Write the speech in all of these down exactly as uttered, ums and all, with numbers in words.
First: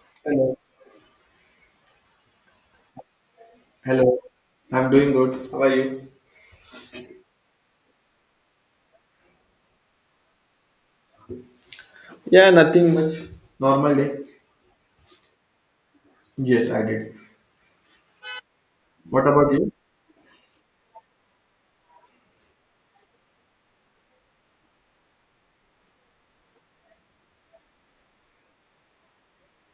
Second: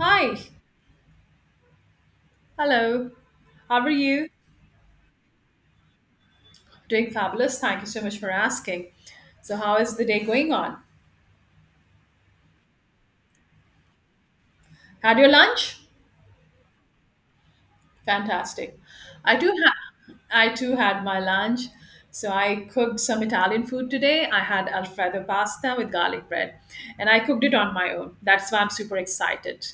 Hi. Hello. Hello. How are Hello. you? I'm doing good. How are you? Doing fabulous. Thank you so much for asking. So, how is the day going on? Yeah, nothing much. Normal day? Had your lunch? Yes, I did. Fantastic. What I about too you? ha- I too had my lunch. So I cooked some Italian food today. I had alfredo pasta with garlic bread, and I cooked it on my own. That's why I'm super excited.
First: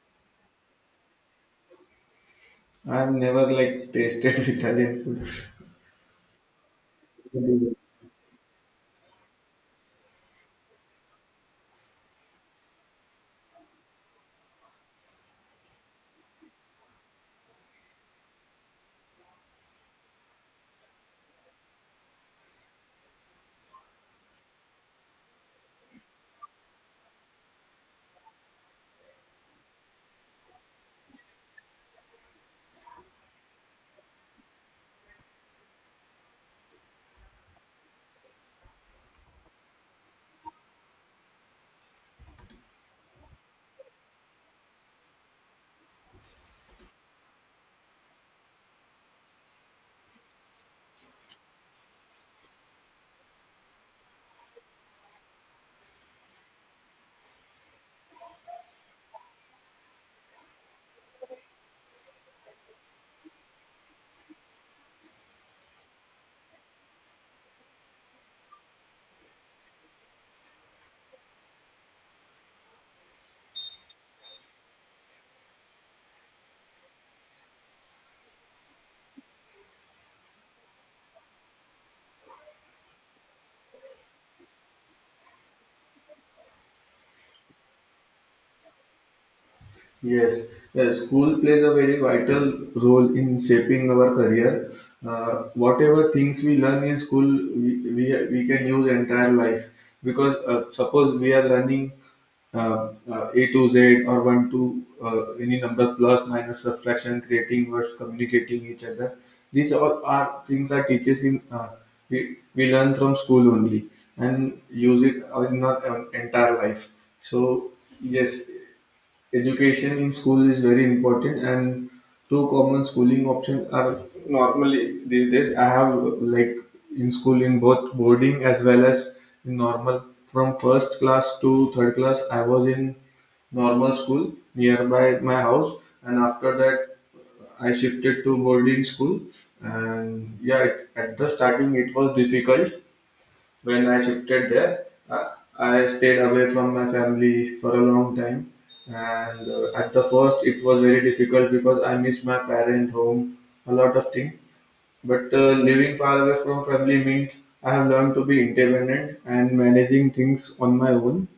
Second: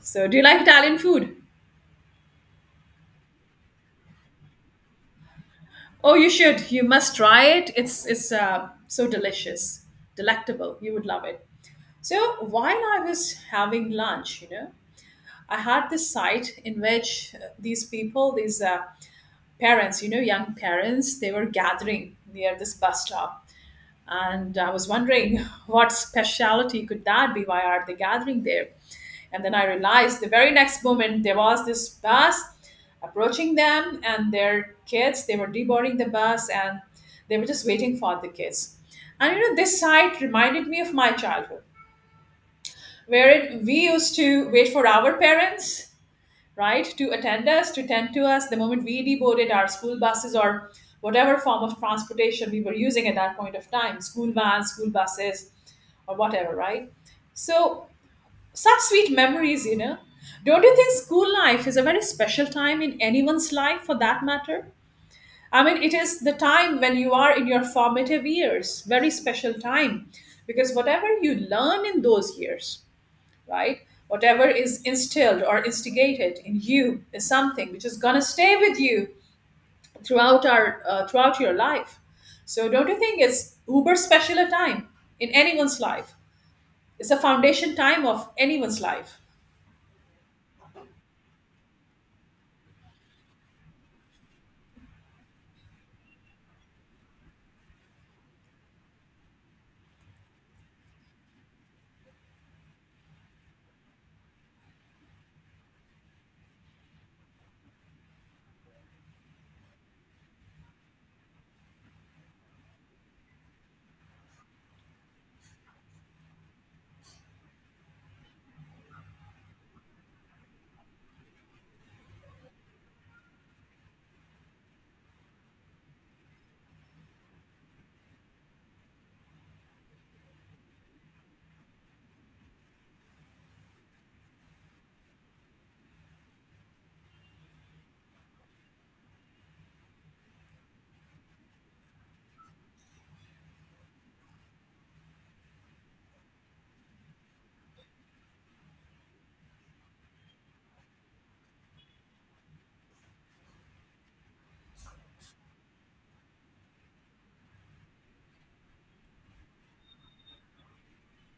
So, do you like Italian food? I've never like tasted Italian Oh, you should. You must try it. food. It's it's uh, so delicious, delectable. You would love it. So while I was having lunch, you know, I had this site in which uh, these people, these uh, parents, you know, young parents, they were gathering near this bus stop, and I was wondering what speciality could that be? Why are they gathering there? And then I realized the very next moment there was this bus approaching them and their kids. They were deboarding the bus and they were just waiting for the kids. And you know, this sight reminded me of my childhood wherein we used to wait for our parents, right, to attend us, to tend to us the moment we deboarded our school buses or whatever form of transportation we were using at that point of time, school vans, school buses, or whatever, right? So, such sweet memories, you know. Don't you think school life is a very special time in anyone's life for that matter? I mean, it is the time when you are in your formative years, very special time, because whatever you learn in those years, right? Whatever is instilled or instigated in you is something which is gonna stay with you throughout our uh, throughout your life. So don't you think it's uber special a time in anyone's life? It's a foundation time of anyone's life. Yes. Yes. School plays a very vital role in shaping our career. Uh, whatever things we learn in school, we, we, we can use entire life because uh, suppose we are learning uh, uh, A to Z or one to uh, any number plus minus subtraction, creating words, communicating each other. These all are things our teachers in uh, we, we learn from school only and use it in our en- entire life. So yes, education in school is very important, and two common schooling options are normally these days. I have like in school in both boarding as well as in normal. From first class to third class, I was in normal school nearby my house, and after that, I shifted to boarding school. And yeah, it, at the starting, it was difficult when I shifted there. Uh, I stayed away from my family for a long time. And uh, at the first, it was very difficult because I missed my parent home, a lot of things. But uh, living far away from family meant I have learned to be independent and managing things on my own.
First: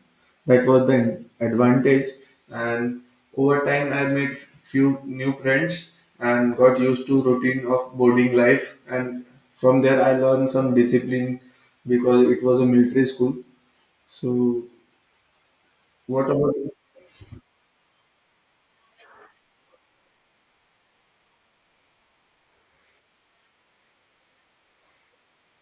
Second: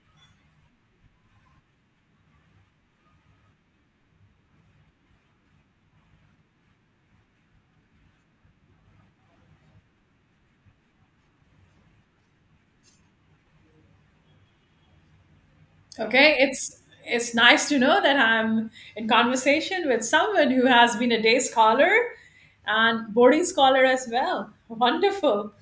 That was the advantage, and over time, I made few new friends and got used to routine of boarding life. And from there, I learned some discipline because it was a military school. So, what Okay, about? it's it's nice to know that I'm in conversation with someone who has been a day scholar and boarding scholar as well. Wonderful.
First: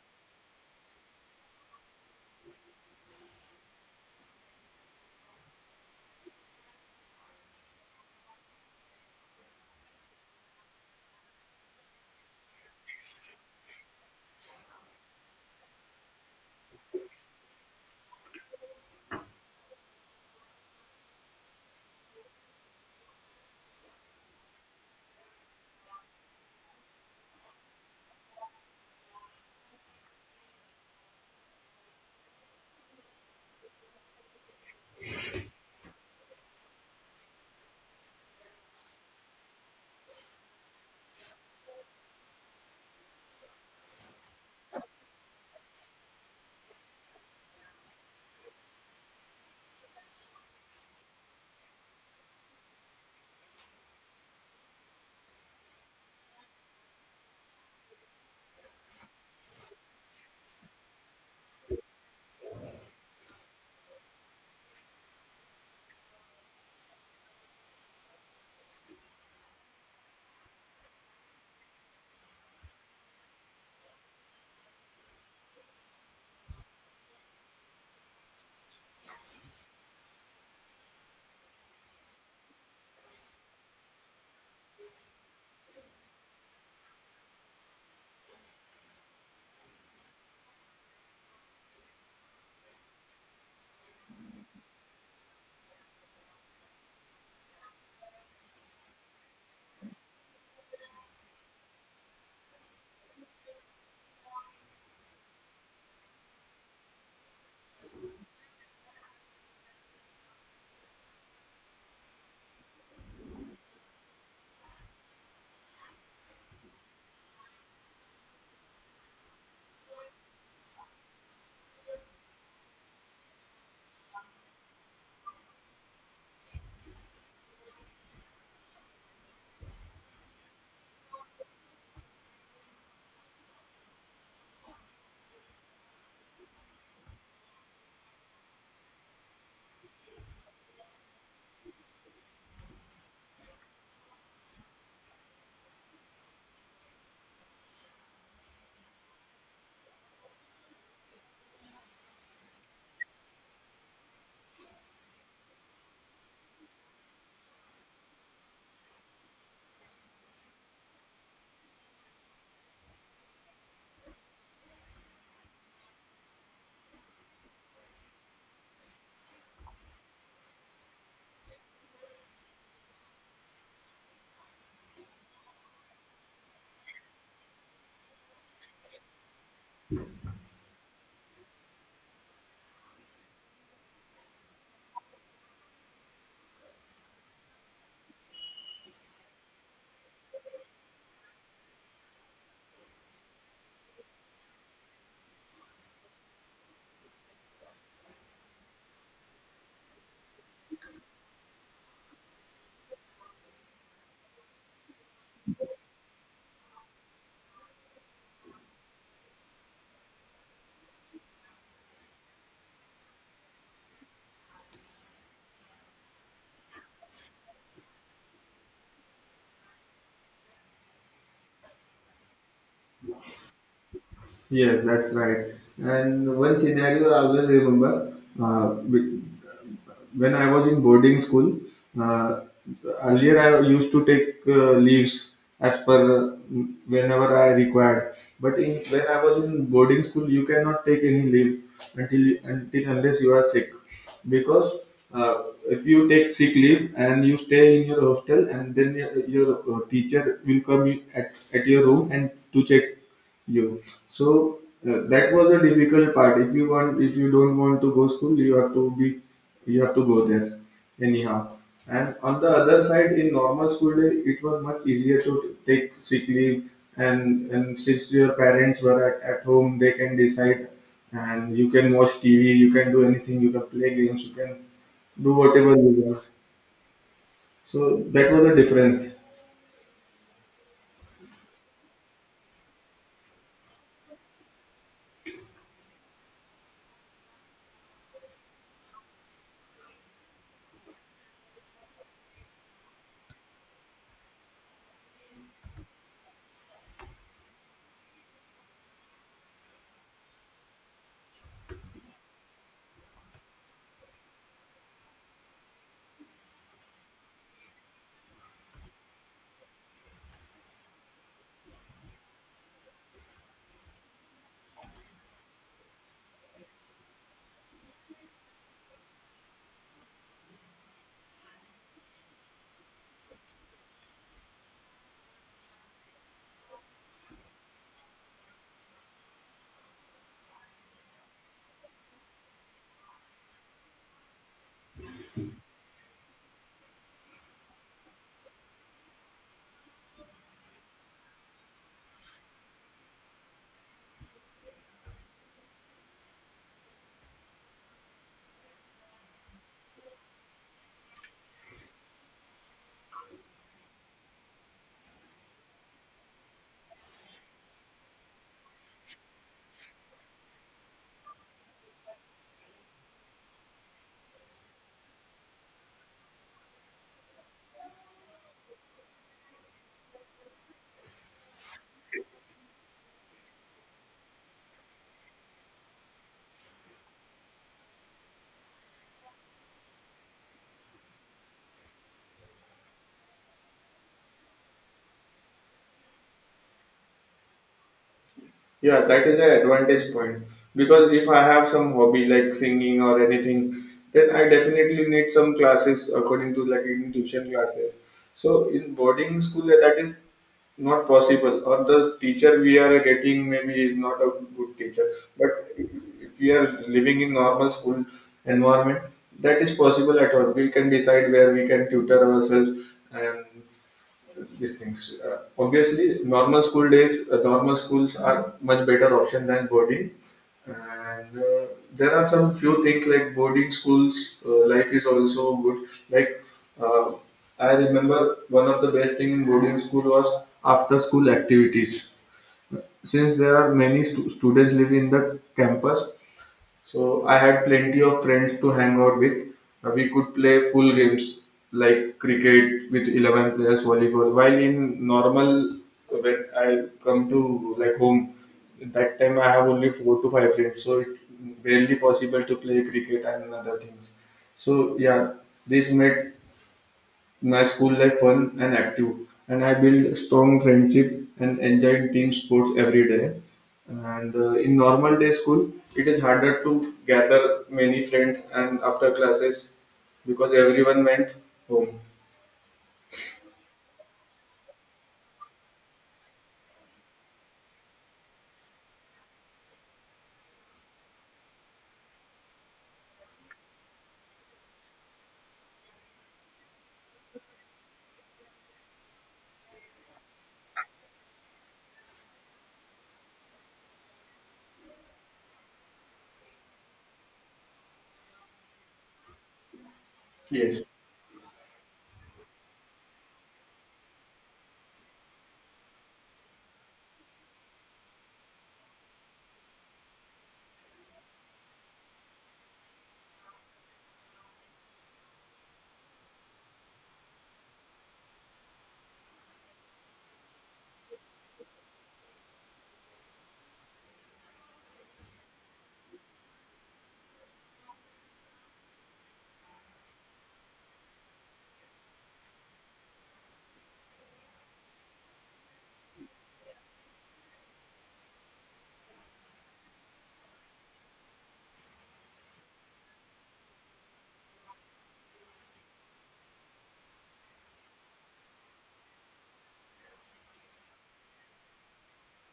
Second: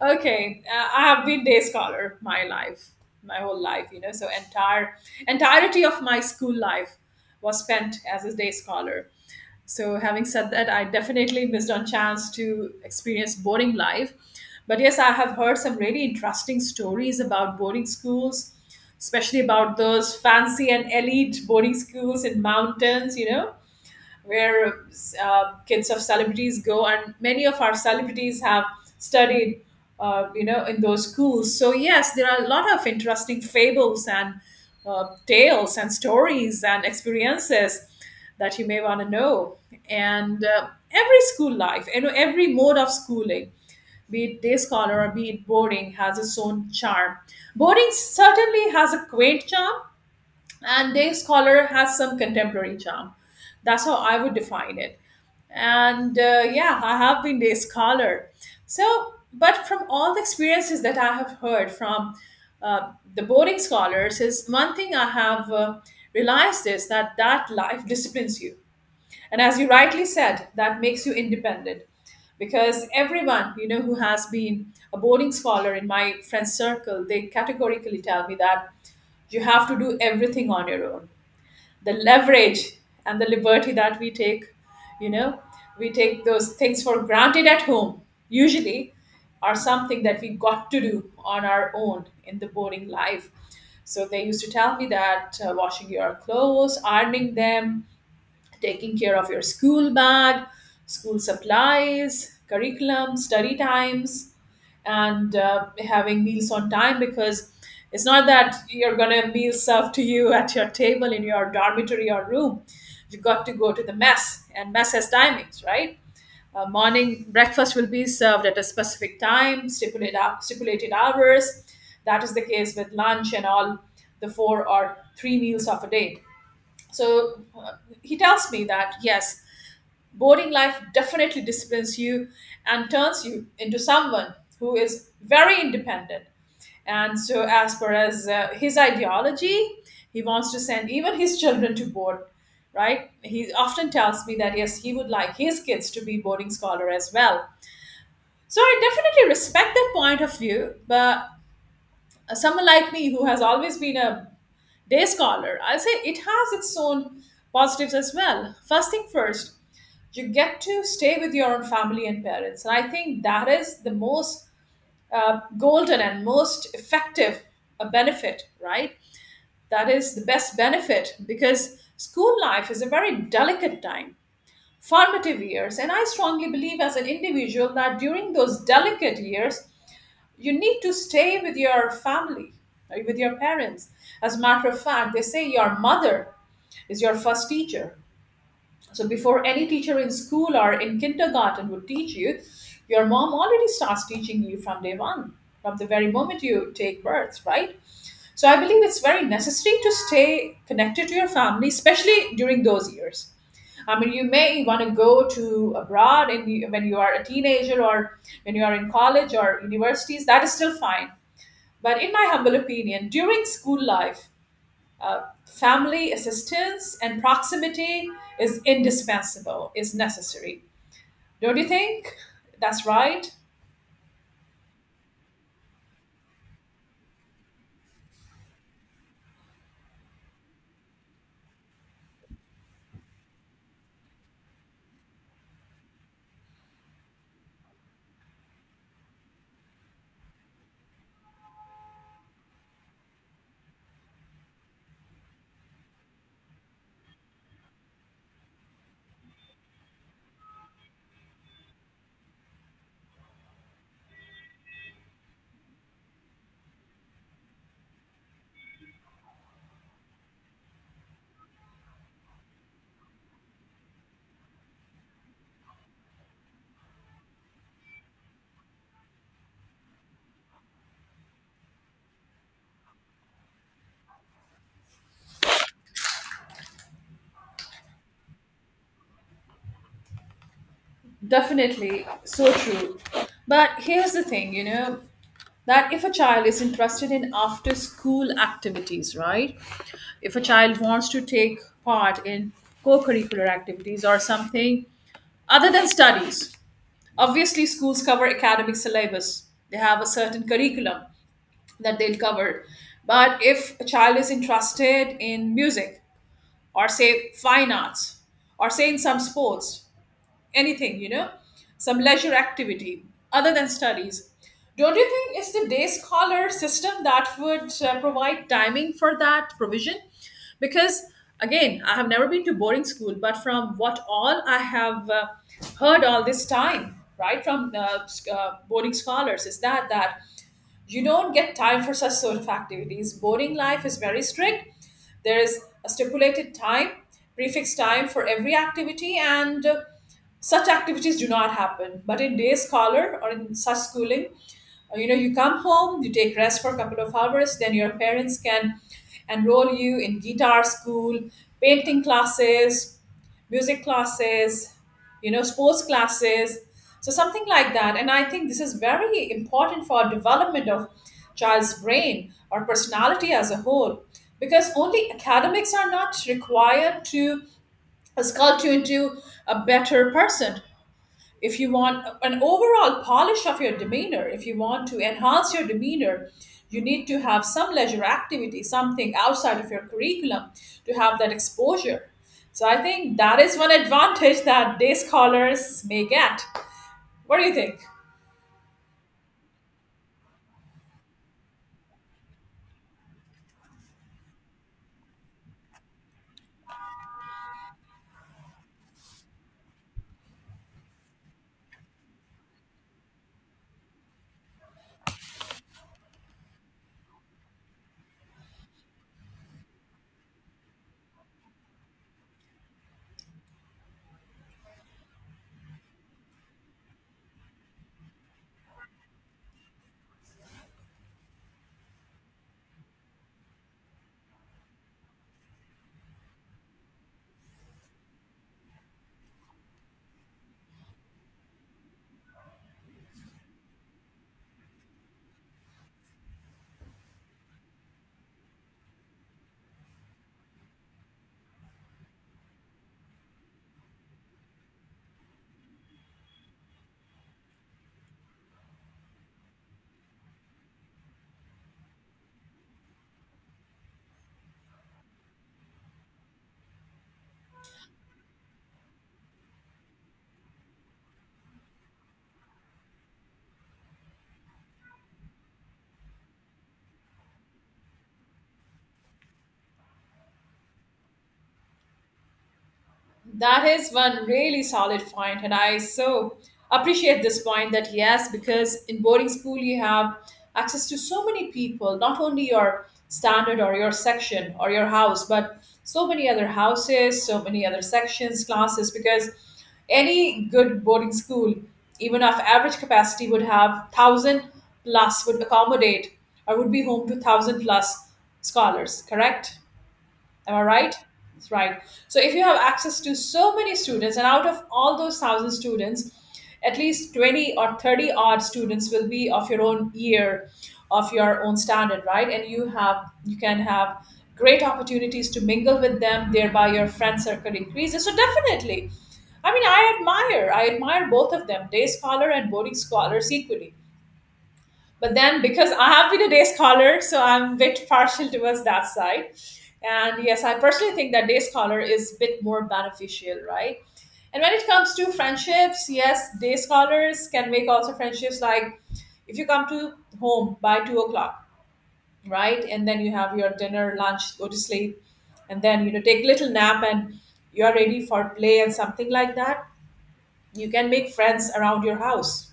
Okay, uh, I have been day scholar my life, my whole life, you know. So entire entirety of my school life was spent as a day scholar. So having said that, I definitely missed on chance to experience boarding life. But yes, I have heard some really interesting stories about boarding schools, especially about those fancy and elite boarding schools in mountains, you know, where uh, kids of celebrities go, and many of our celebrities have studied, uh, you know, in those schools. So yes, there are a lot of interesting fables and uh, tales and stories and experiences that you may want to know. And uh, every school life, you know, every mode of schooling, be it day scholar or be it boarding, has its own charm. Boarding certainly has a quaint charm, and their scholar has some contemporary charm. That's how I would define it. And uh, yeah, I have been their scholar. So, but from all the experiences that I have heard from uh, the boarding scholars, is one thing I have uh, realized is that that life disciplines you. And as you rightly said, that makes you independent, because everyone, you know, who has been a boarding scholar in my friend circle, they categorically tell me that you have to do everything on your own. The leverage and the liberty that we take, you know, we take those things for granted at home usually, are something that we got to do on our own in the boring life. So they used to tell me that uh, washing your clothes, ironing them, taking care of your school bag, school supplies, curriculum, study times, and uh, having meals on time, because it's not that you're going to meal served to you at your table in your dormitory or room. You got to go to the mess, and mess has timings, right? Uh, morning breakfast will be served at a specific time, stipulated, hou- stipulated hours. That is the case with lunch and all the four or three meals of a day. So uh, he tells me that yes, boarding life definitely disciplines you and turns you into someone who is very independent. And so, as far as uh, his ideology, he wants to send even his children to board, right? He often tells me that yes, he would like his kids to be boarding scholar as well. So I definitely respect that point of view, but someone like me who has always been a day scholar, I'll say it has its own positives as well. First thing first, you get to stay with your own family and parents, and I think that is the most uh, golden and most effective uh, benefit, right? That is the best benefit, because school life is a very delicate time, formative years, and I strongly believe as an individual that during those delicate years you need to stay with your family, right, with your parents. As a matter of fact, they say your mother is your first teacher. So before any teacher in school or in kindergarten would teach you, your mom already starts teaching you from day one, from the very moment you take birth, right? So I believe it's very necessary to stay connected to your family, especially during those years. I mean, you may want to go to abroad in the, when you are a teenager or when you are in college or universities. That is still fine. But in my humble opinion, during school life, uh, family assistance and proximity is indispensable, is necessary. Don't you think? That's right. Yes, that's right. And one scenario I always remember uh, with- when I was in boarding school, uh, earlier I used to take uh, leaves as per uh, whenever I required. But in when I was in boarding school, you cannot take any leave until until unless you are sick, because uh, if you take sick leave and you stay in your hostel, and then your, your uh, teacher will come at, at your room and to check you. So uh, that was a difficult part. If you want, if you don't want to go school, you have to be, you have to go there, anyhow. And on the other side, in normal school day, it was much easier to t- take sick leave, and and since your parents were at, at home, they can decide, and you can watch T V, you can do anything, you can play games, you can do whatever you want. So that was a difference. Definitely, so true. But here's the thing, you know, that if a child is interested in after school activities, right? If a child wants to take part in co curricular activities or something other than studies, obviously schools cover academic syllabus, they have a certain curriculum. that they'll cover. But if a child is interested in music or say fine arts or say in some sports, anything, you know, some leisure activity other than studies, don't you think it's the day scholar system that would uh, provide timing for that provision? Because again, I have never been to boarding school, but from what all I have uh, heard all this time, right, from uh, s- uh, boarding scholars, is that that you don't get time for such sort of activities. Boarding life is very strict. There is a stipulated time, prefixed time for every activity, and uh, such activities do not happen. But in day scholar or in such schooling, uh, you know, you come home, you take rest for a couple of hours, then your parents can enroll you in guitar school, painting classes, music classes, you know, sports classes. So something like that. And I think this is very important for development of child's brain or personality as a whole, because only academics are not required to sculpt you into a better person. If you want an overall polish of your demeanor, if you want to enhance your demeanor, you need to have some leisure activity, something outside of your curriculum to have that exposure. So I think that is one advantage that day scholars may get. What do you think? Yeah, that is an advantage point because if I have some hobby like singing or anything, then I definitely need some classes according to like in tuition classes. So in boarding school, that that is not possible, or the teacher we are getting maybe is not a good teacher. But if we are living in normal school environment, that is possible at all. We can decide where we can tutor ourselves and these things. Uh, obviously, normal school days, uh, normal schools are much better option than boarding. And uh, there are some few things like boarding schools. Uh, life is also good. Like, uh, I remember one of the best thing in boarding school was after school activities. Since there are many stu- students live in the campus, so I had plenty of friends to hang out with. Uh, we could play full games like cricket with eleven players, volleyball. While in normal, when I come to like home, that time I have only four to five friends, so it's barely possible to play cricket and other things. So yeah, this made my school life fun and active, and I built strong friendship and enjoyed team sports every day. And uh, in normal day school, it is harder to gather many friends and after classes because everyone went home. That is one really solid point, and I so appreciate this point that yes, because in boarding school you have access to so many people, not only your standard or your section or your house, but so many other houses, so many other sections, classes, because any good boarding school, even of average capacity, would have thousand plus, would accommodate or would be home to thousand plus scholars, correct? Am I Yes. right? That's right. So if you have access to so many students, and out of all those thousand students, at least twenty or thirty odd students will be of your own year, of your own standard, right? And you have you can have great opportunities to mingle with them, thereby your friend circle increases. So definitely. I mean, I admire, I admire both of them, day scholar and boarding scholars equally. But then, because I have been a day scholar, so I'm a bit partial towards that side. And yes, I personally think that day scholar is a bit more beneficial, right? And when it comes to friendships, yes, day scholars can make also friendships, like if you come to home by two o'clock, right? And then you have your dinner, lunch, go to sleep, and then you know take a little nap and you're ready for play and something like that. You can make friends around your house.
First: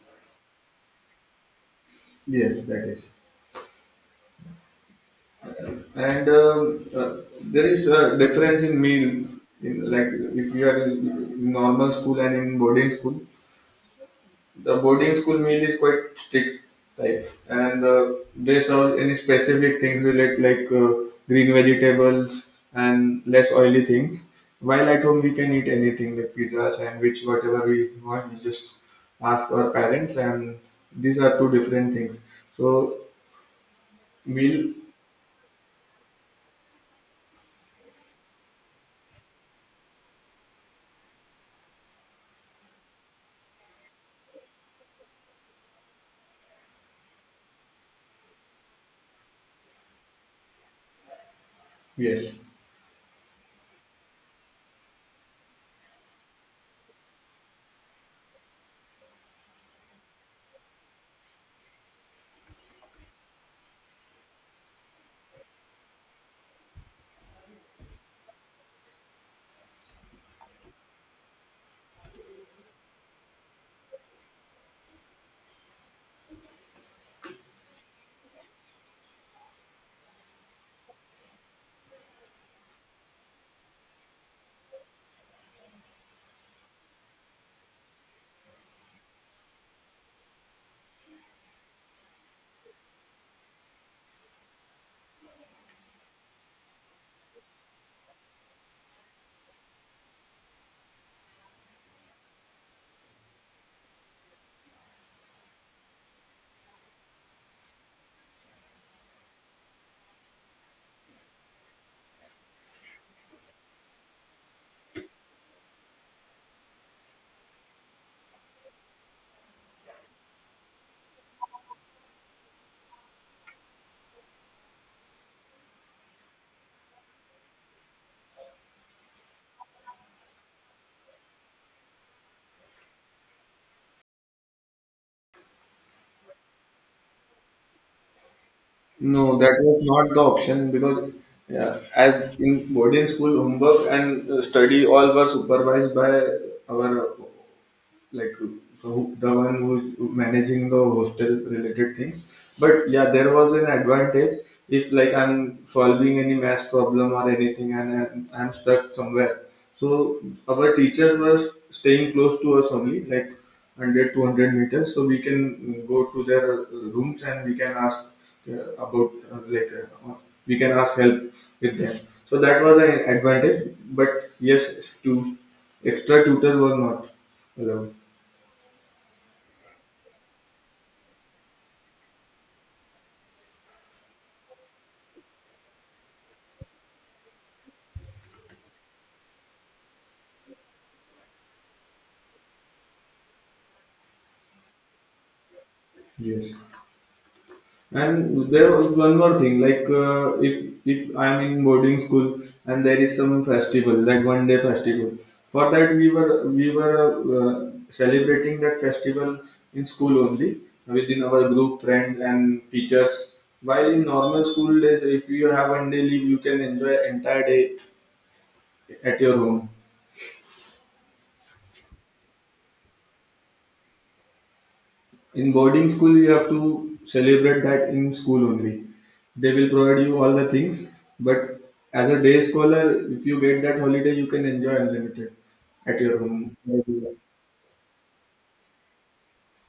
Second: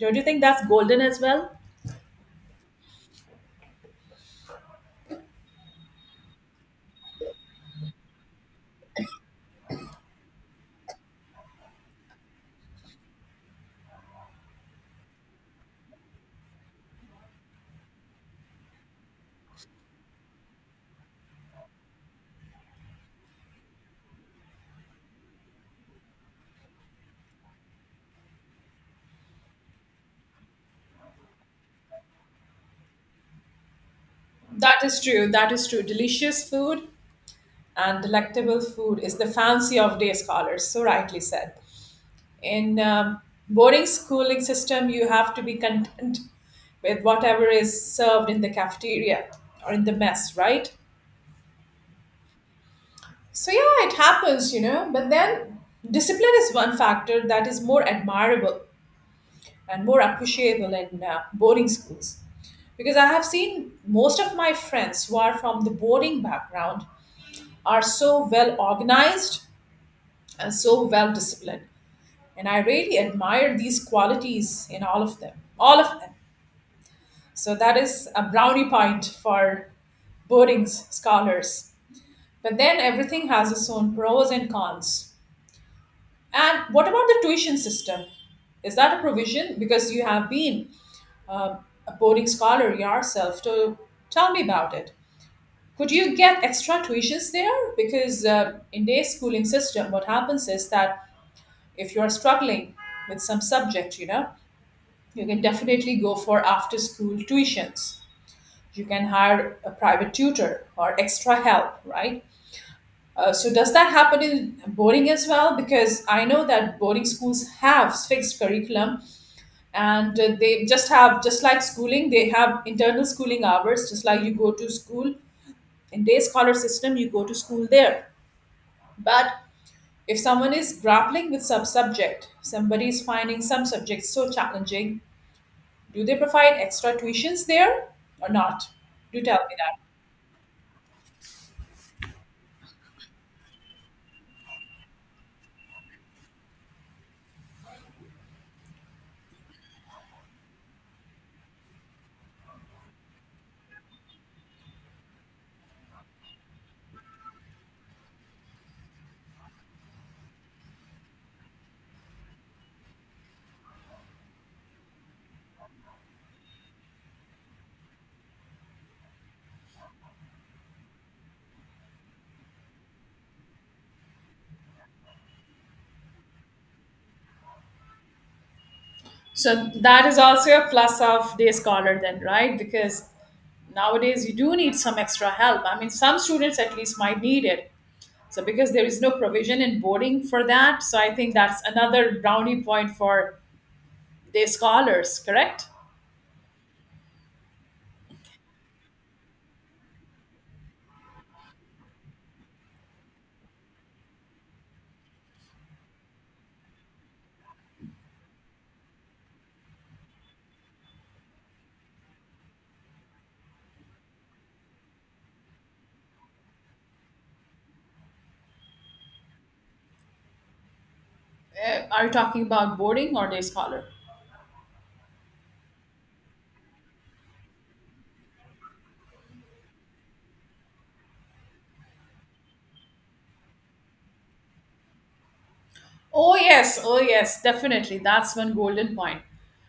Don't you think that's golden as well? Yes, that is. And um, uh, there is a difference in meal in like if you are in normal school and in boarding school, the boarding school meal is quite strict, right? And uh, they serve any specific things related like uh, green vegetables and less oily things, while at home we can eat anything like pizza sandwich, whatever we want. We just ask our parents. And these are two different things, so meal. That is true. That is true. Delicious food and delectable food is the fancy of day scholars, so rightly said. In um, boarding schooling system, you have to be content with whatever is served in the cafeteria or in the mess, right? Yes. So yeah, it happens, you know. But then discipline is one factor that is more admirable and more appreciable in uh, boarding schools, because I have seen most of my friends who are from the boarding background are so well organized and so well disciplined. And I really admire these qualities in all of them, all of them. So that is a brownie point for Boarding's scholars. But then everything has its own pros and cons. And what about the tuition system? Is that a provision? Because you have been um, a boarding scholar yourself. So tell me about it. Could you get extra tuitions there? Because uh, in day schooling system, what happens is that if you're struggling with some subject, you know, you can definitely go for after school tuitions. You can hire a private tutor or extra help, right? Uh, so, does that happen in boarding as well? Because I know that boarding schools have fixed curriculum, and uh, they just have, just like schooling, they have internal schooling hours. Just like you go to school in day scholar system, you go to school there. But if someone is grappling with some subject, somebody is finding some subjects so challenging, do they provide extra tuitions there or not? Do No, tell me that that. was not the option because yeah, as in boarding school, homework and uh, study all were supervised by our, like, so, who, the one who's managing the hostel related things. But yeah, there was an advantage if like I'm solving any math problem or anything, and i'm, I'm stuck somewhere, so our teachers were staying close to us only, like, one hundred two hundred meters, so we can go to their uh, rooms and we can ask uh, about uh, like uh, we can ask help with them. So that was an advantage, but yes to extra tutors were not allowed. So that is also a plus of day scholar then, right? Because nowadays you do need some extra help. I mean, some students at least might need it. So because there is no provision in boarding for that, so I think that's another brownie point for day scholars, correct? Yes, and there was one more thing. Like, uh, if if I'm in boarding school and there is some festival, like one day festival. For that, we were we were uh, celebrating that festival in school only, within our group friends and teachers. While in normal school days, if you have one day leave, you can enjoy entire day at your home. Uh, are you talking about boarding or day scholar? In boarding school, you have to celebrate that in school only. They will provide you all the things, but as a day scholar, if you get that holiday, you can enjoy unlimited at your Oh home. yes, oh yes, definitely. That's one golden point.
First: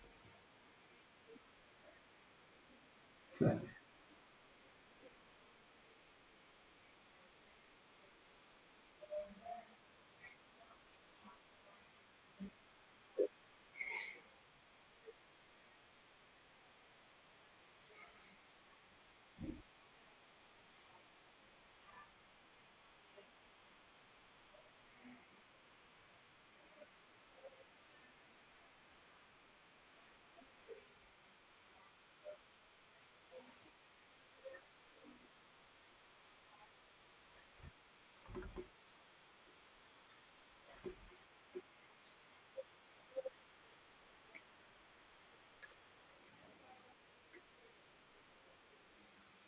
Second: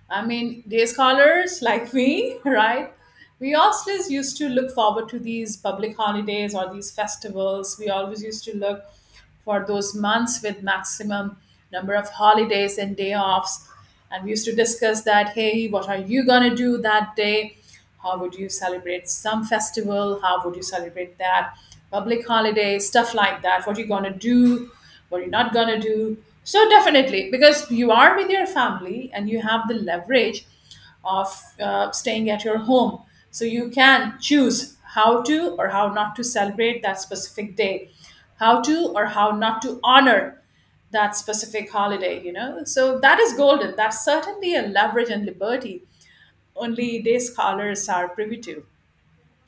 I mean, day scholars like me, right? We always used to look forward to these public holidays or these festivals. We always used to look for those months with maximum number of holidays and day offs. And we used to discuss that, hey, what are you going to do that day? How would you celebrate some festival? How would you celebrate that? Public holiday, stuff like that. What are you going to do? What are you not going to do? So, definitely, because you are with your family and you have the leverage of uh, staying at your home. So you can choose how to or how not to celebrate that specific day, how to or how not to honor that specific holiday, you know? So that is golden. That's certainly a leverage and liberty only day scholars are privy to.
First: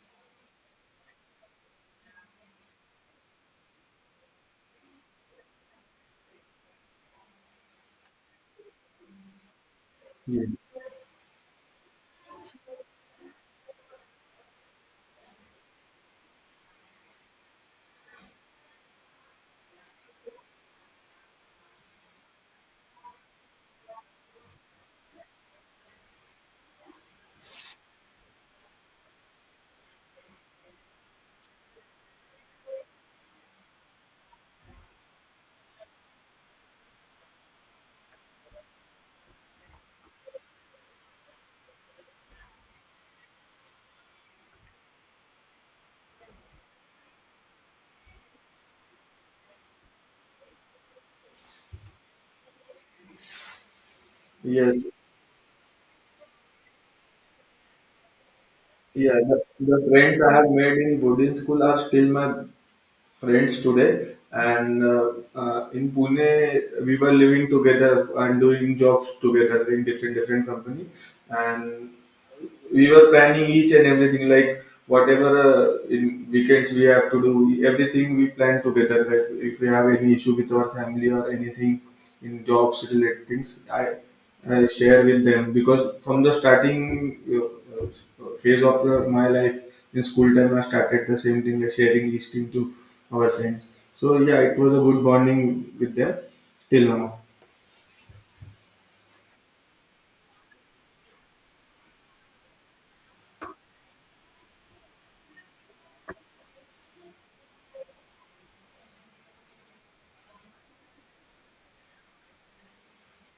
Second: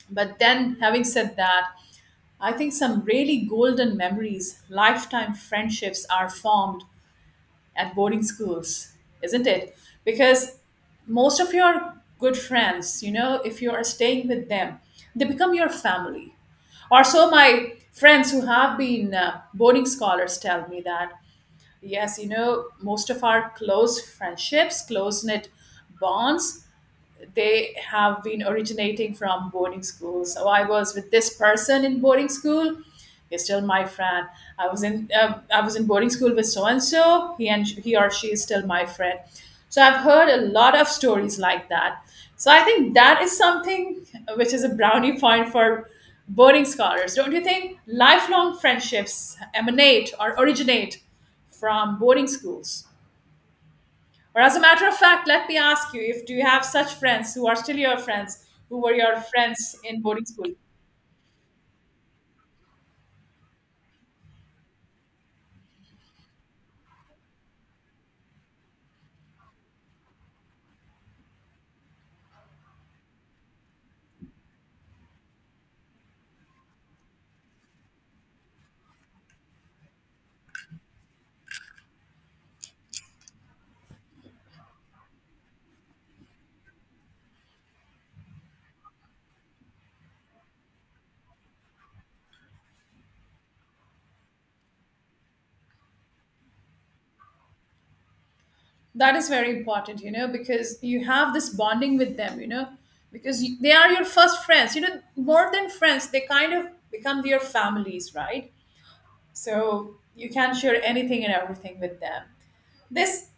But then, having said that, I think some really golden memories, lifetime friendships are formed at boarding schools, isn't it? Yeah. Because most of your good friends, you know, if you are staying with them, they become your family. Or so my friends who have been uh, boarding scholars tell me that. Yes, you know, most of our close friendships, close knit bonds, they have been originating from boarding school. So I was with this person in boarding school. He's still my friend. I was in uh, I was in boarding school with so and so. He and he or she is still my friend. So I've heard a lot of stories like that. So I think that is something which is a brownie point for boarding scholars. Don't you think lifelong friendships emanate or originate from boarding schools? Or as a Yes, matter of fact, let me ask you, if do you have such friends who are still your friends, who were your yeah, the, friends the in friends boarding I have school? made in boarding school are still my friends today. And uh, uh, in Pune, we were living together and doing jobs together in different different company. And we were planning each and everything, like whatever uh, in weekends we have to do, everything we plan together. Like if we have any issue with our family or anything in jobs related things, i, I share with them, because from the starting uh, uh, phase of uh, my life, in school time I started the same thing, like sharing each thing to our friends. So yeah, it was a good bonding with them till now. That is very important, you know, because you have this bonding with them, you know, because you, they are your first friends, you know, more than friends, they kind of become your families, right? So you can share anything and everything with them. This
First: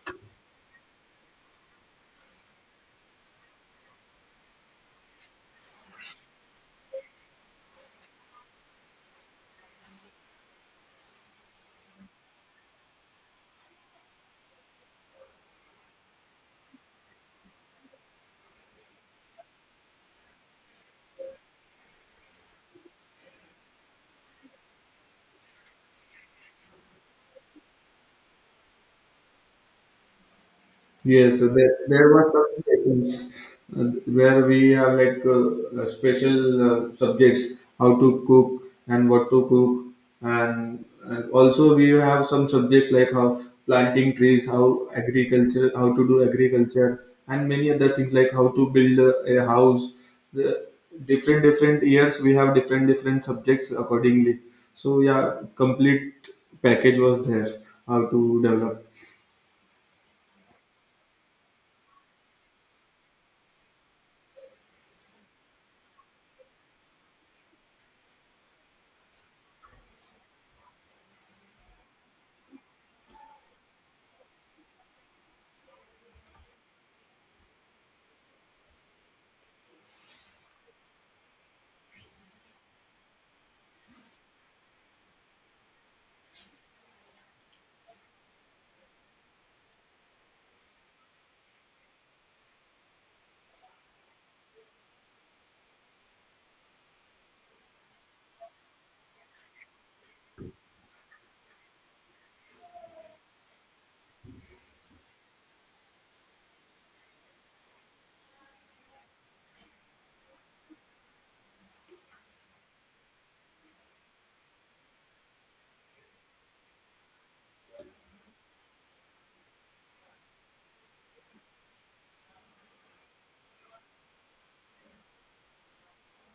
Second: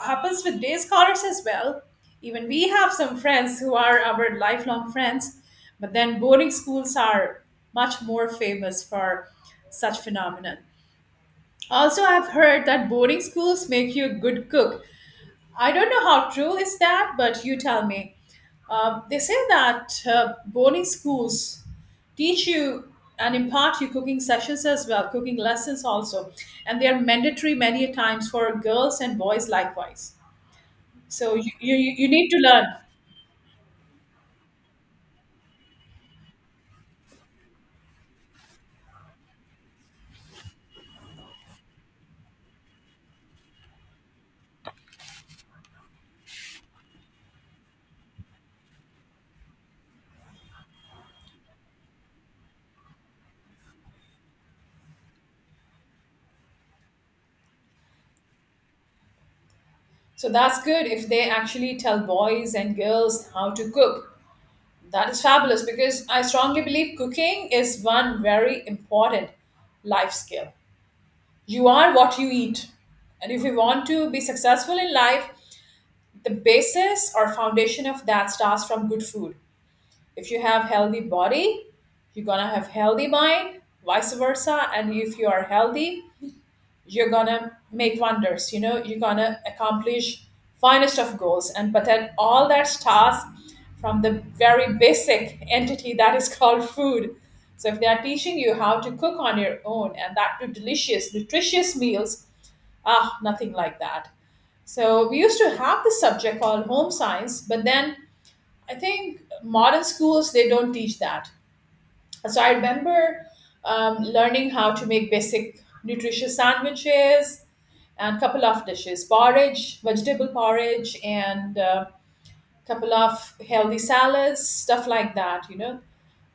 happens with day scholars as well. Even we have some friends who are our lifelong friends, but then boarding schools are much more famous for such phenomenon. Also, I've heard that boarding schools make you a good cook. I don't know how true is that, but you tell me. Uh, they say that uh, boarding schools teach you and impart you cooking sessions as well, cooking lessons also, and they are mandatory many a times for girls and boys likewise. So Yes, so you, you, there, you there were need to some learn. sessions uh, where we have like uh, uh, special uh, subjects, how to cook and what to cook. And, and also we have some subjects like how planting trees, how agriculture, how to do agriculture, and many other things like how to build a, a house. The different different years we have different different subjects accordingly. So yeah, complete package was there, how to develop. So that's good if they actually tell boys and girls how to cook. That is fabulous because I strongly believe cooking is one very important life skill. You are what you eat. And if you want to be successful in life, the basis or foundation of that starts from good food. If you have healthy body, you're gonna have healthy mind, vice versa. And if you are healthy, you're gonna make wonders, you know, you're gonna accomplish finest of goals. And but then all that starts from the very basic entity that is called food. So if they are teaching you how to cook on your own, and that to delicious nutritious meals, ah, nothing like that. So we used to have this subject called home science, but then I think modern schools, they don't teach that. So I remember um, learning how to make basic nutritious sandwiches and couple of dishes, porridge, vegetable porridge, and uh, couple of healthy salads, stuff like that, you know,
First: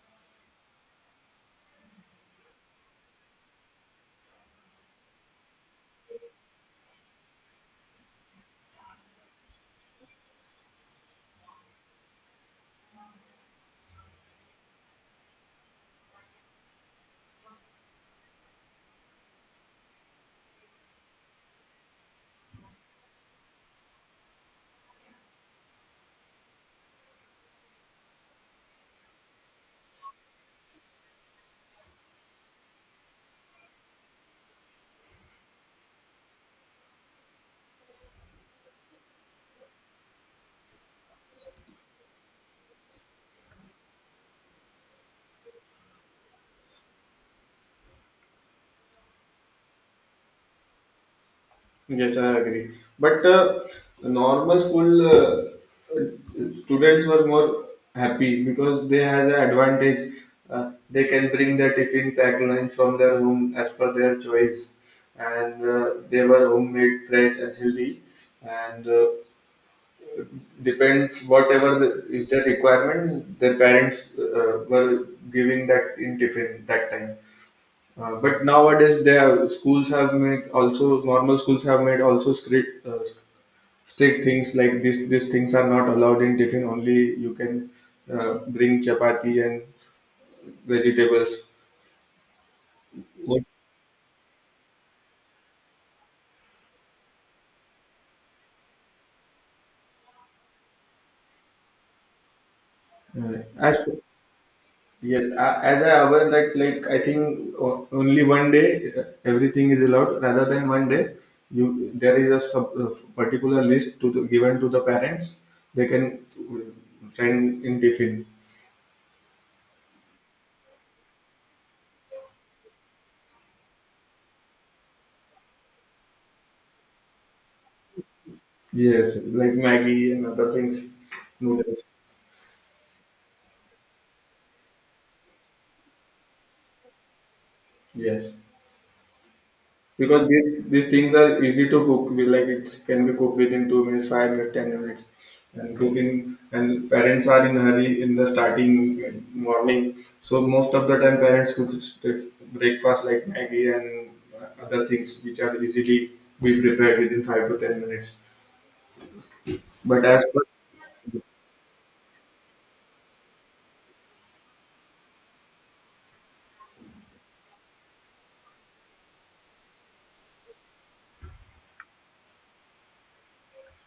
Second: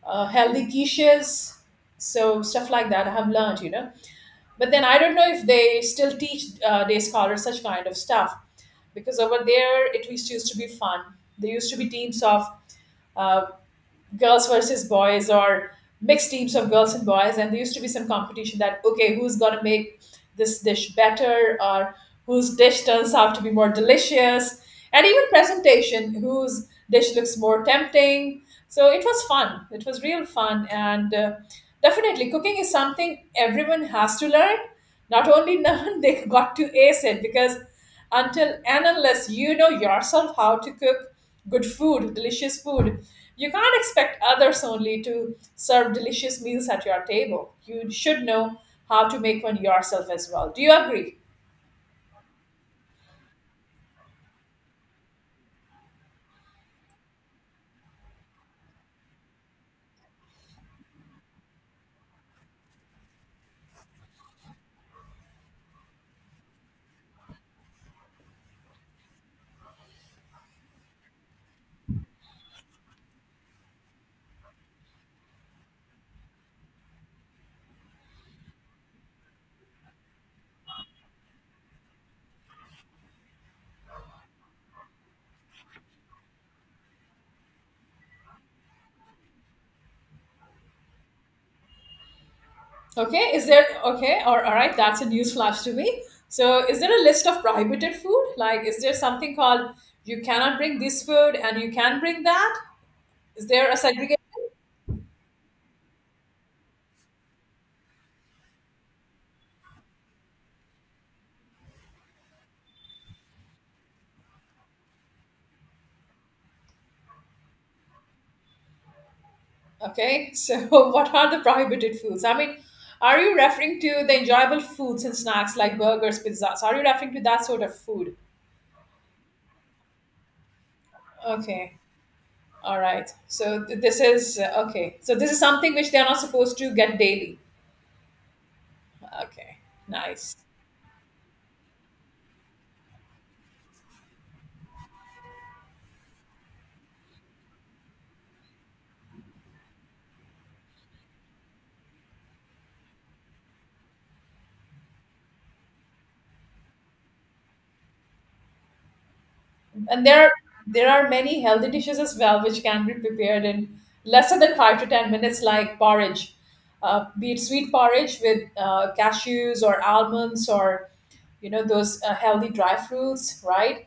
uh, healthy quiches. So stuff like that I have learned, you know. But then I don't know if they still teach uh, day scholars such kind of stuff, because over there it used used to be fun. There used to be teams of uh, girls versus boys, or mixed teams of girls and boys, and there used to be some competition that, okay, who's going to make this dish better, or whose dish turns out to be more delicious, and even presentation, whose dish looks more tempting. So it was fun, it was real fun. And uh, definitely cooking is something everyone has to learn, not only learn, they got to ace it, because until and unless you know yourself how to cook good food, delicious food, you can't expect others only to serve delicious meals at your table. You should know how to make one yourself as well. Do you agree? Yes, I agree. But uh, normal school uh, students were more happy because they had the advantage. Uh, they can bring their tiffin pack lunch from their home as per their choice, and uh, they were homemade, fresh, and healthy. And uh, depends whatever the, is their requirement, their parents uh, were giving that in tiffin that time. Uh, but nowadays, their schools have made, also normal schools have made also, script uh, strict things like this, these things are not allowed in tiffin. Only you can uh, bring chapati and vegetables. Okay, What? is there okay? Or all right, that's a news flash to me. So, is there a list of prohibited food? Like, is there something called you cannot bring this food and you can bring that? Uh, Is there as a segregation? Yes, a- as I aware that, like, I think o- only one day uh, everything is allowed rather than one day. You, there is a sub, uh, particular list to the, given to the parents. They can uh, send in tiffin. Okay, so what are the prohibited foods? I mean, are you referring to the enjoyable foods and snacks like burgers, pizzas? Are you referring to that sort of food? Yes, like Maggie and other things. Okay, Noodles. all right. So th- this is uh, okay. So this is something which they are not supposed to get daily. Yes, Okay, because nice. these these things are easy to cook. We like it can be cooked within two minutes, five minutes, ten minutes. And cooking and parents are in hurry in the starting uh, morning, so most of the time parents cook st- breakfast like Maggie and uh, other things which are easily be prepared within five to ten minutes. And But there as are, per there are many healthy dishes as well which can be prepared in lesser than five to ten minutes, like porridge, uh, be it sweet porridge with uh, cashews or almonds, or you know those uh, healthy dry fruits, right?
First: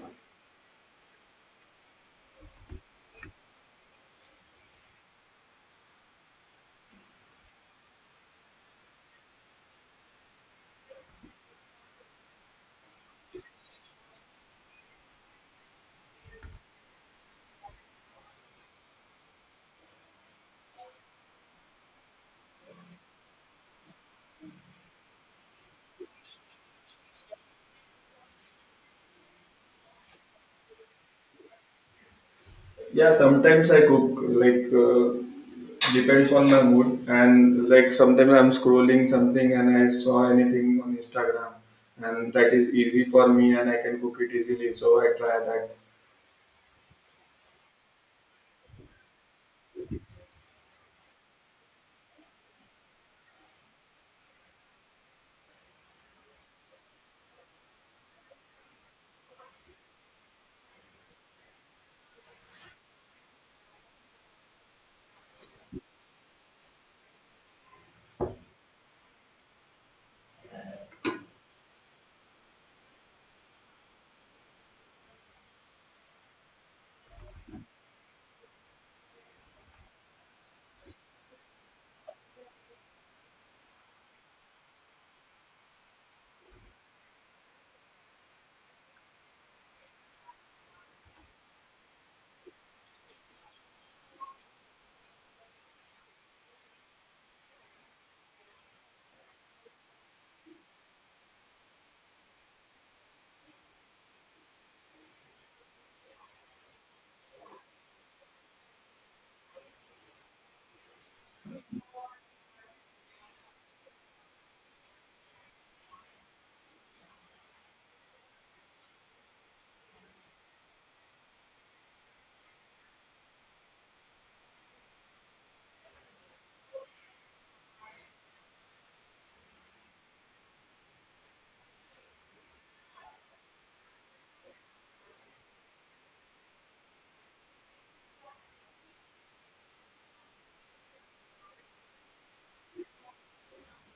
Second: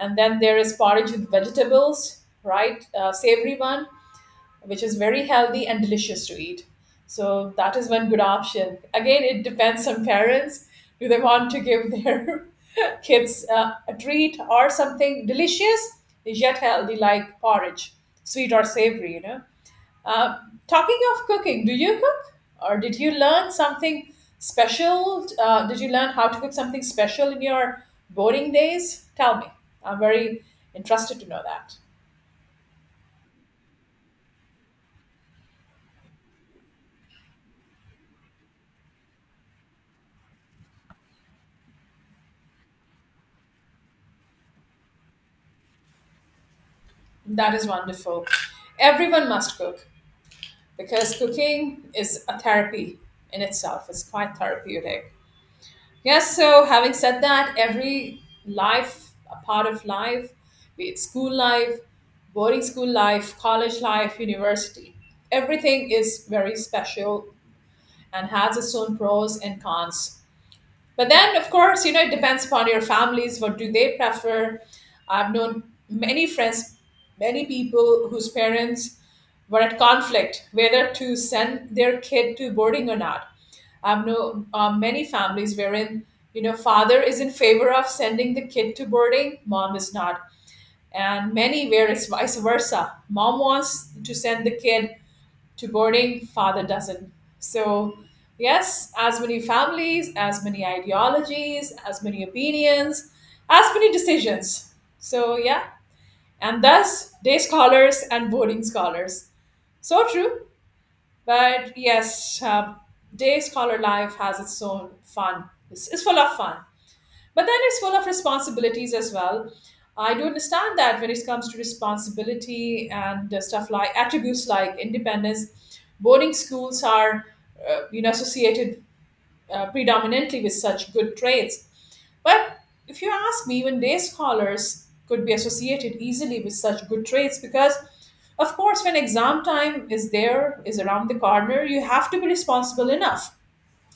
And then there is porridge with vegetables, right, uh, savory one, which is very healthy and delicious to eat. So that is one good option. Again, it depends on parents. Do they want to give their kids uh, a treat, or something delicious yet healthy, like porridge, sweet or savory? You know. Uh, Talking of cooking, do you cook, or did you learn something special? Uh, did you learn how to cook something special in your boarding days? Tell me. I'm very interested to know that. yeah, sometimes I cook like. Uh, depends on my mood. And, like, sometimes I'm scrolling something and I saw anything on Instagram and that is easy for me and I can cook it easily, so I try that. That is wonderful. Everyone must cook, because cooking is a therapy in itself. It's quite therapeutic. Yes, so having said that, every life, a part of life, be it school life, boarding school life, college life, university, everything is very special and has its own pros and cons. But then, of course, you know, it depends upon your families. What do they prefer? I've known many friends, many people whose parents were at conflict whether to send their kid to boarding or not. I've known uh, many families wherein, you know, father is in favor of sending the kid to boarding, mom is not. And many where it's vice versa. Mom wants to send the kid to boarding, father doesn't. So, yes, as many families, as many ideologies, as many opinions, as many decisions. So, yeah, and thus day scholars and boarding scholars. So true, but yes, uh, day scholar life has its own fun. It's, it's full of fun. But then it's full of responsibilities as well. I do understand that when it comes to responsibility and uh, stuff like attributes like independence, boarding schools are uh, you know, associated uh, predominantly with such good traits. But if you ask me, even day scholars could be associated easily with such good traits because, of course, when exam time is there, is around the corner, you have to be responsible enough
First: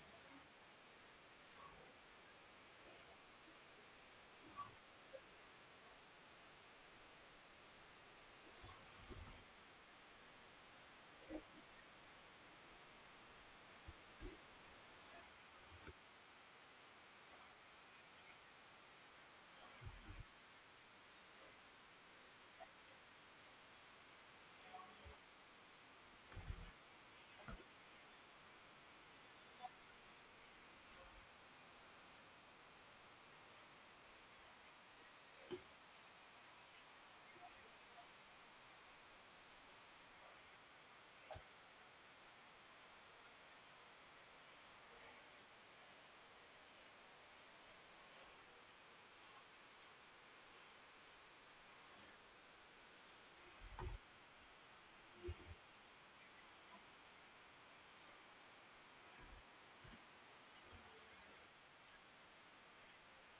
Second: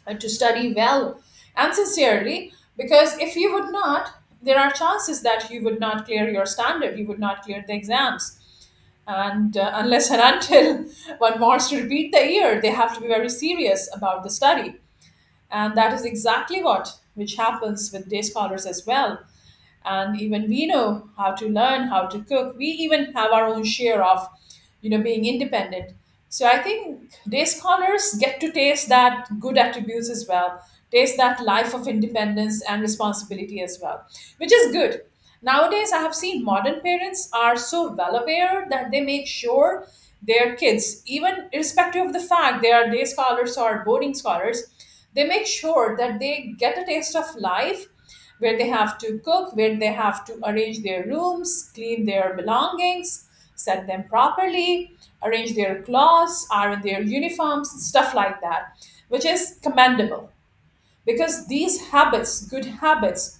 uh, to study well and sincerely, because if you would not, there are chances that you would not clear your standard, you would not clear the exams. And uh, unless and until one wants to repeat the year, they have to be very serious about the study. And that is exactly what, which happens with day scholars as well. And even we know how to learn how to cook, we even have our own share of, you know, being independent. So I think day scholars get to taste that good attributes as well, taste that life of independence and responsibility as well, which is good. Nowadays I have seen modern parents are so well aware that they make sure their kids, even irrespective of the fact they are day scholars or boarding scholars, they make sure that they get a taste of life where they have to cook, where they have to arrange their rooms, clean their belongings, set them properly, arrange their clothes, iron their uniforms, stuff like that, which is commendable, because these habits, good habits,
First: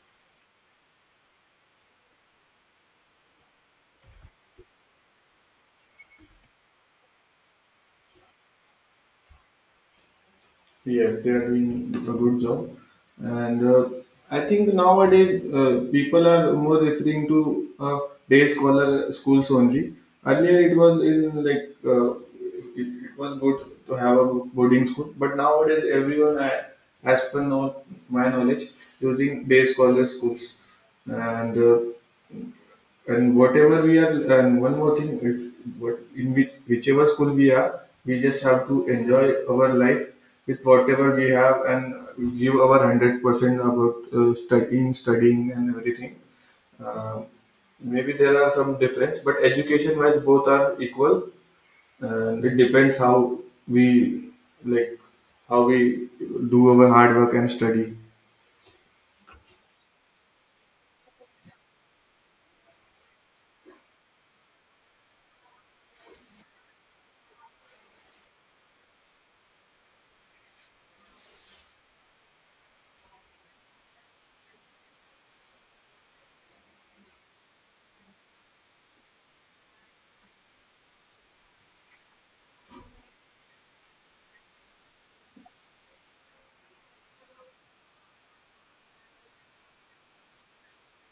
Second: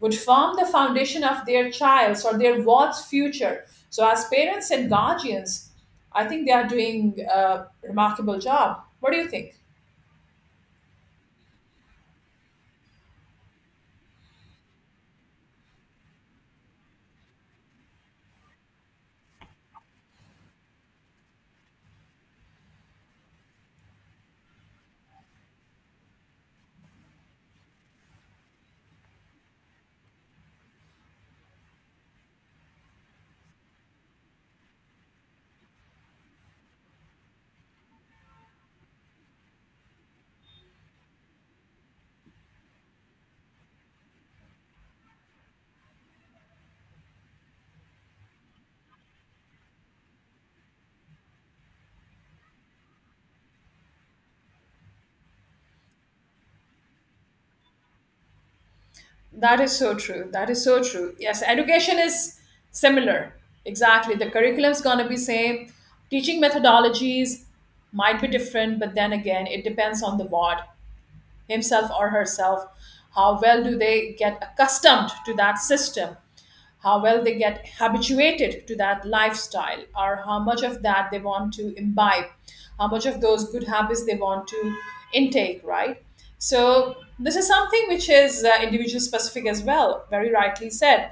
would form the foundation of their child's or their ward's future. So, as parents and guardians, I think they are doing a remarkable job. What do you think? Yes, they are doing a good job. And uh, I think nowadays uh, people are more referring to uh, day scholar schools only. Earlier it was in like, uh, it, it was good to have a boarding school, but nowadays everyone, I- as per know, my knowledge, using day scholar schools. And uh, and whatever we are, and one more thing, if what in which whichever school we are, we just have to enjoy our life with whatever we have and give our one hundred percent about uh, studying studying and everything. Uh, maybe there are some difference, but education wise, both are equal. And it depends how we, like, how we do our hard work and study. That is so true. That is so true. Yes, education is similar. Exactly. The curriculum's going to be same. Teaching methodologies might be different, but then again, it depends on the what, himself or herself, how well do they get accustomed to that system, how well they get habituated to that lifestyle, or how much of that they want to imbibe, how much of those good habits they want to intake, right? So this is something which is uh, individual specific as well, very rightly said.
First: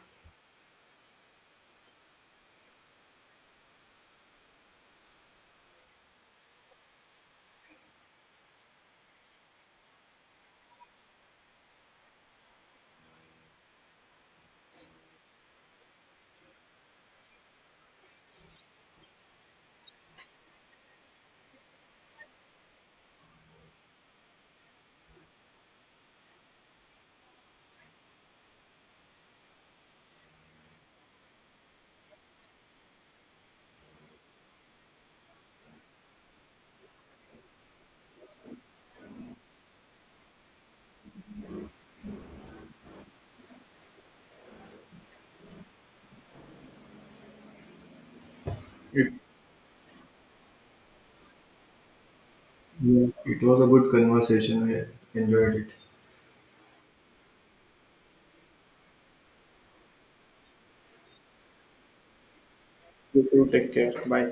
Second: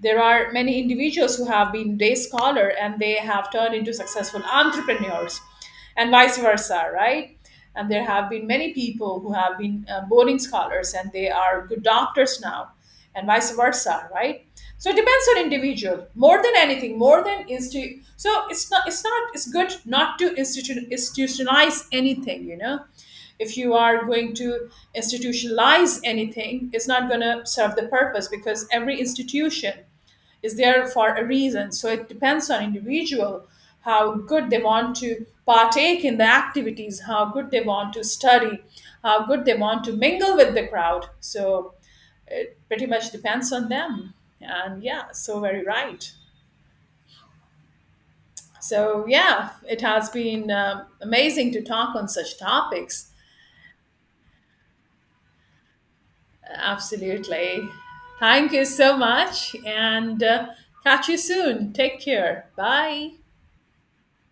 There are many individuals who have been day scholar and they have turned into successful entrepreneurs, and vice versa, right? And there have been many people who have been uh, boarding scholars and they are good doctors now, and vice versa, right? So it depends on individual more than anything, more than institute. So it's not it's not it's good not to institution institutionalize anything, you know. If you are going to institutionalize anything, it's not going to serve the purpose, because every institution is there for a reason. So it depends on individual how good they want to partake in the activities, how good they want to study, how good they want to mingle with the crowd. So pretty much depends on them. And yeah, so very right. So yeah, it has been um, amazing to talk on such Yeah. topics. It was a good conversation. I enjoyed it. Absolutely. Thank you so much, and uh, catch you soon. Take care. Bye. You too. Take care. Bye.